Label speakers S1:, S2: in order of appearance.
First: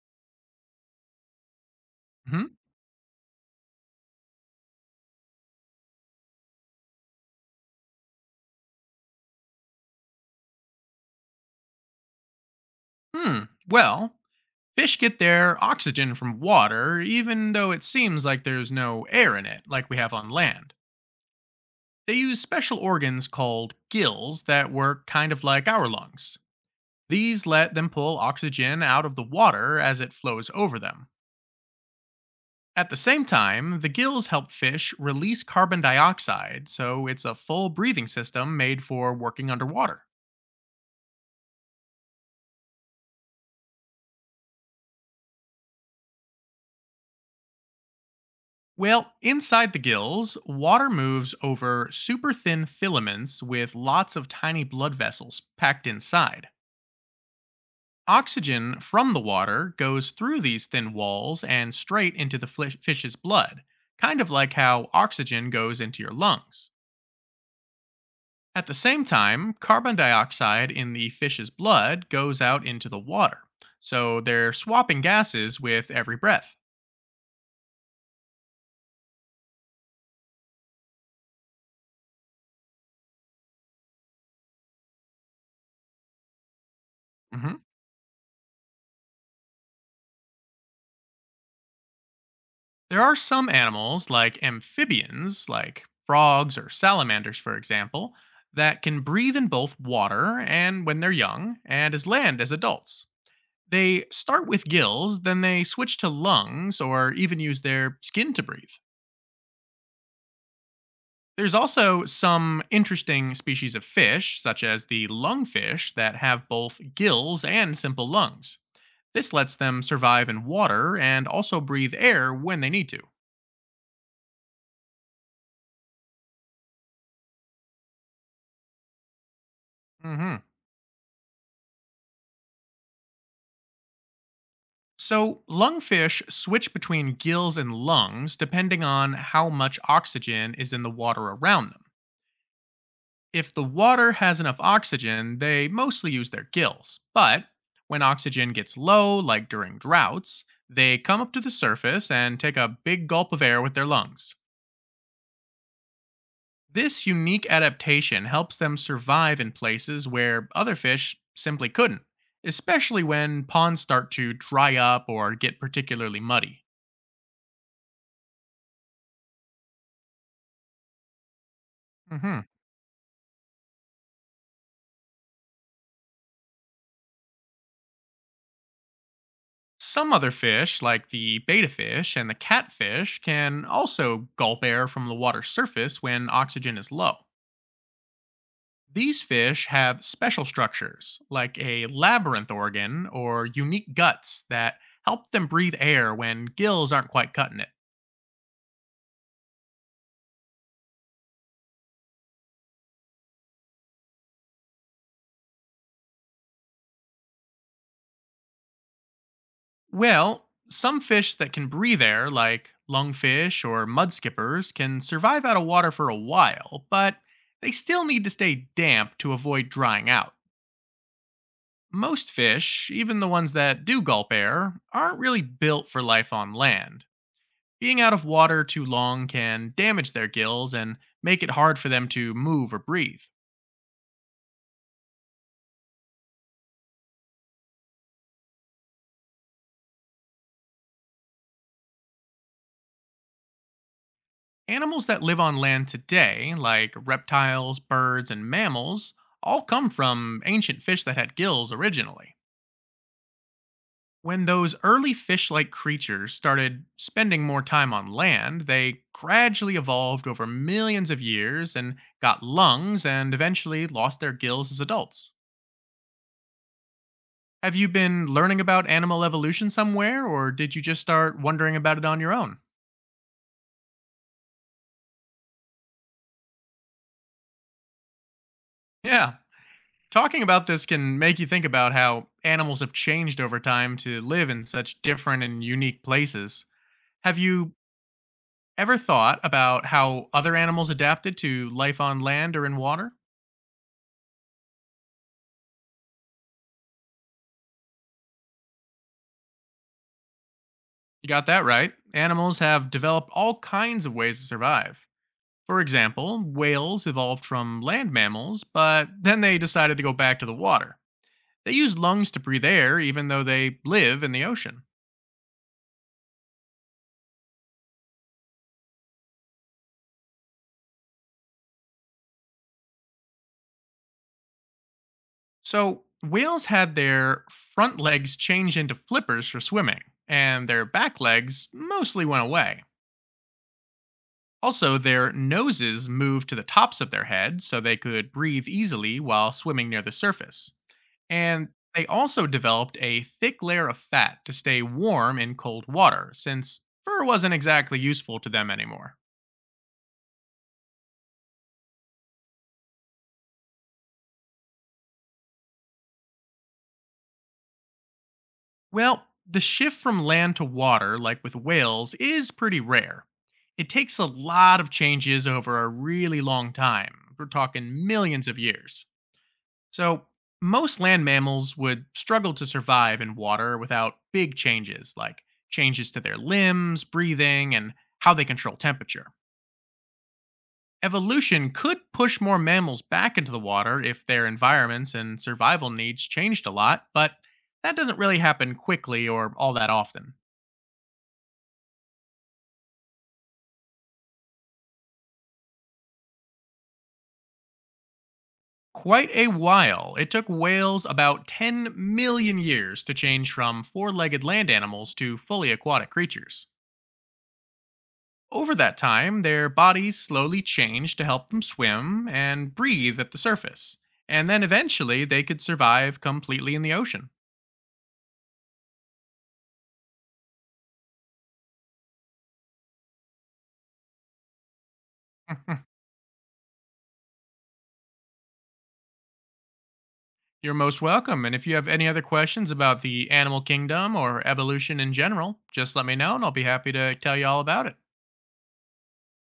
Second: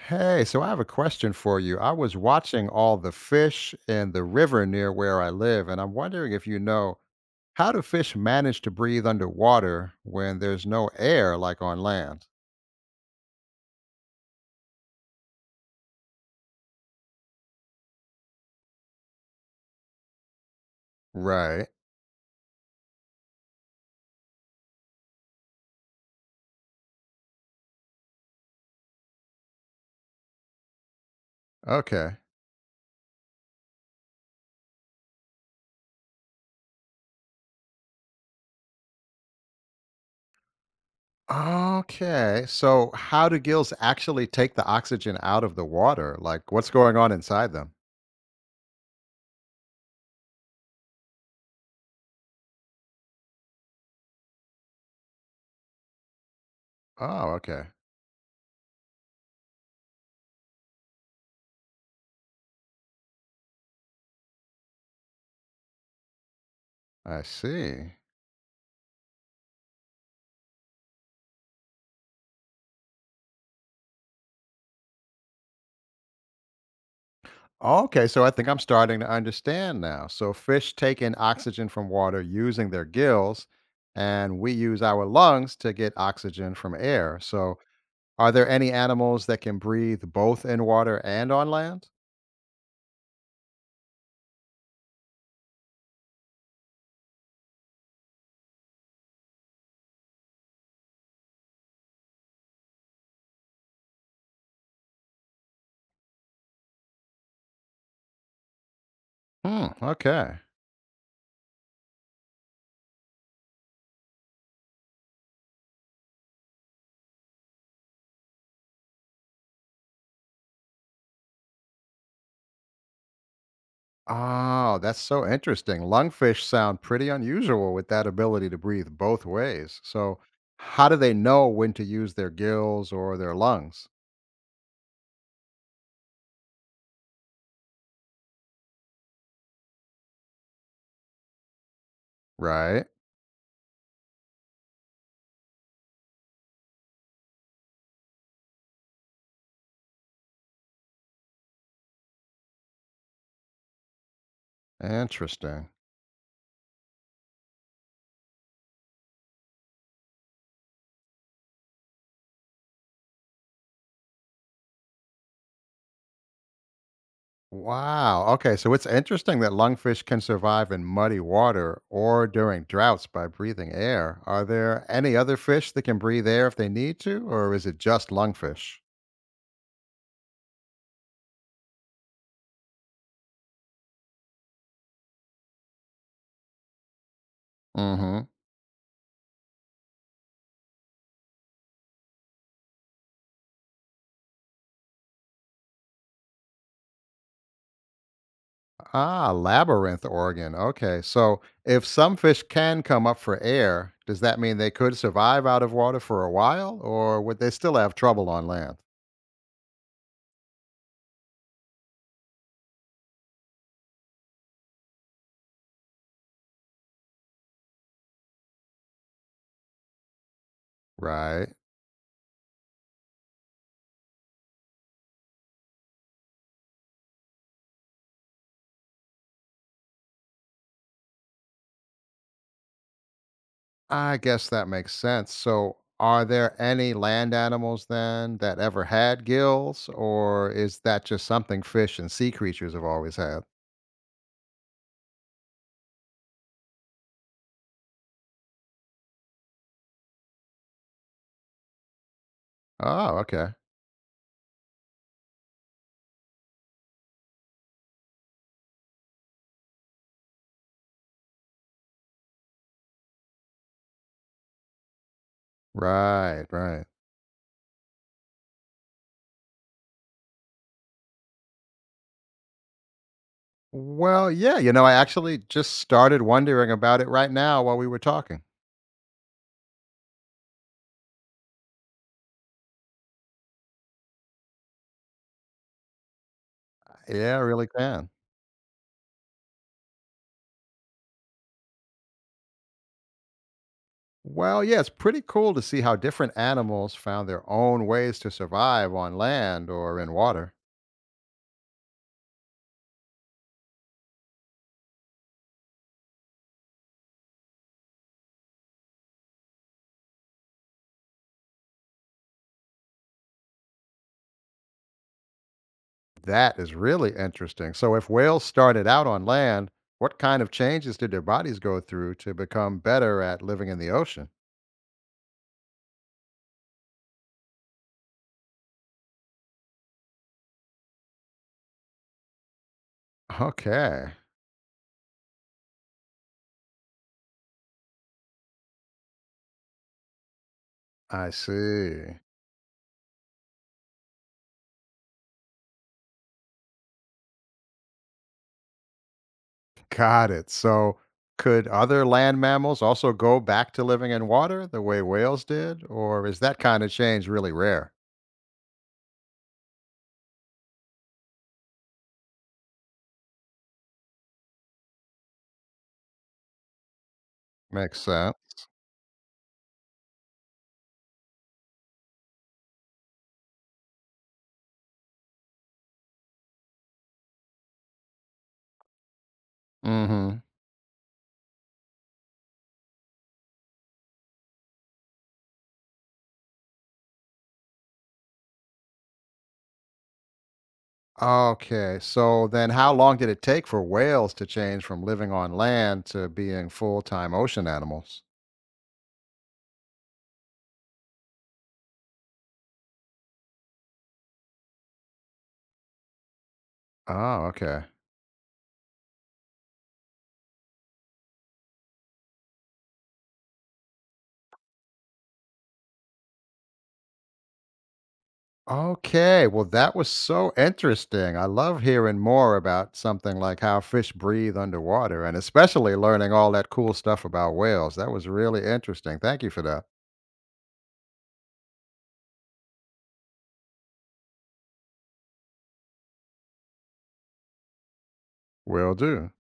S1: Hey, so I have a question for you. I was
S2: Mhm.
S1: watching all the fish in the river near where I live, and I'm wondering if you know how do fish manage to breathe underwater when there's no air like on land?
S2: Hmm. Well, fish get their oxygen from water, even though it seems like there's no air in it, like we have on land.
S1: Right.
S2: They use special organs called gills that work kind of like our lungs. These let them pull oxygen out of the water as it flows over them.
S1: Okay.
S2: At the same time, the gills help fish release carbon dioxide, so it's a full breathing system made for working underwater.
S1: Okay. So, how do gills actually take the oxygen out of the water? Like, what's going on inside them?
S2: Well, inside the gills, water moves over super thin filaments with lots of tiny blood vessels packed inside.
S1: Oh, okay.
S2: Oxygen from the water goes through these thin walls and straight into the fish's blood, kind of like how oxygen goes into your lungs.
S1: I see.
S2: At the same time, carbon dioxide in the fish's blood goes out into the water. So they're swapping gases with every breath.
S1: Okay, so I think I'm starting to understand now. So fish take in oxygen from water using their gills, and we use our lungs to get oxygen from air. So
S2: Mhm.
S1: are there any animals that can breathe both in water and on land?
S2: There are some animals, like amphibians, like frogs or salamanders, for example, that can breathe in both water and when they're young, and as land as adults. They start with gills, then they switch to lungs or even use their skin to breathe.
S1: Hmm, okay.
S2: There's also some interesting species of fish, such as the lungfish, that have both gills and simple lungs. This lets them survive in water and also breathe air when they need to.
S1: Oh, that's so interesting. Lungfish sound pretty unusual with that ability to breathe both ways. So,
S2: hmm
S1: how do they know when to use their gills or their lungs?
S2: So, lungfish switch between gills and lungs depending on how much oxygen is in the water around them.
S1: Right.
S2: If the water has enough oxygen, they mostly use their gills. But when oxygen gets low, like during droughts, they come up to the surface and take a big gulp of air with their lungs.
S1: Interesting.
S2: This unique adaptation helps them survive in places where other fish simply couldn't, especially when ponds start to dry up or get particularly muddy.
S1: Wow. Okay. So, it's interesting that lungfish can survive in muddy water or
S2: hmm
S1: during droughts by breathing air. Are there any other fish that can breathe air if they need to, or is it just lungfish?
S2: Some other fish, like the betta fish and the catfish, can also gulp air from the water's surface when oxygen is low.
S1: Mm hmm.
S2: These fish have special structures, like a labyrinth organ or unique guts, that help them breathe air when gills aren't quite cutting it.
S1: Ah, labyrinth organ. Okay. So if some fish can come up for air, does that mean they could survive out of water for a while, or would they still have trouble on land?
S2: Well, some fish that can breathe air, like lungfish or mudskippers, can survive out of water for a while, but they still need to stay damp to avoid drying out.
S1: Right.
S2: Most fish, even the ones that do gulp air, aren't really built for life on land. Being out of water too long can damage their gills and make it hard for them to move or breathe.
S1: I guess that makes sense. So are there any land animals then that ever had gills, or is that just something fish and sea creatures have always had?
S2: Animals that live on land today, like reptiles, birds, and mammals, all come from ancient fish that had gills originally.
S1: Oh, okay.
S2: When those early fish like creatures started spending more time on land, they gradually evolved over millions of years and got lungs and eventually lost their gills as adults.
S1: Right, right.
S2: Have you been learning about animal evolution somewhere, or did you just start wondering about it on your own?
S1: Well, yeah, I actually just started wondering about it right now while we were talking.
S2: Yeah, talking about this can make you think about how animals have changed over time to live in such different and unique places.
S1: Yeah, I
S2: Have
S1: really
S2: you
S1: can.
S2: ever thought about how other animals adapted to life on land or in water?
S1: Well, yeah, it's pretty cool to see how different animals found their own ways to survive on land or in water.
S2: You got that right. Animals have developed all kinds of ways to survive. For example, whales evolved from land mammals, but then they decided to go back to the water. They use lungs to breathe air, even though they live in the ocean.
S1: That is really interesting. So, if whales started out on land, what kind of changes did their bodies go through to become better at living in the ocean?
S2: So, whales had their front legs changed into flippers for swimming, and their back legs mostly went away.
S1: Okay,
S2: Also, their noses moved to the tops of their heads so they could breathe easily while swimming near the surface.
S1: I
S2: And they
S1: see.
S2: also developed a thick layer of fat to stay warm in cold water, since fur wasn't exactly useful to them anymore.
S1: Got it. So, could other land mammals also go back to living in water the way whales did? Or is that kind of change really rare?
S2: Well, the shift from land to water, like with whales, is pretty rare. It takes a lot of changes over a really long time. We're
S1: Makes
S2: talking
S1: sense.
S2: millions of years. So, most land mammals would struggle to survive in water without big changes, like changes to their limbs, breathing, and how they control temperature.
S1: Mm hmm.
S2: Evolution could push more mammals back into the water if their environments and survival needs changed a lot, but that doesn't really happen quickly or all that often.
S1: Okay, so then how long did it take for whales to change from living on land to being full time ocean animals?
S2: Quite a while. It took whales about 10 million years to change from four legged land animals to fully aquatic creatures.
S1: Oh, okay.
S2: Over that time, their bodies slowly changed to help them swim and breathe at the surface, and then eventually they could survive completely in the ocean.
S1: Okay, well, that was so interesting. I love hearing more about something like how fish breathe underwater and especially learning all that cool stuff about whales. That was really interesting. Thank you for that.
S2: You're most welcome. And if you have any other questions about the animal kingdom or evolution in general, just let me know and I'll be happy to tell you all about it.
S1: Will do.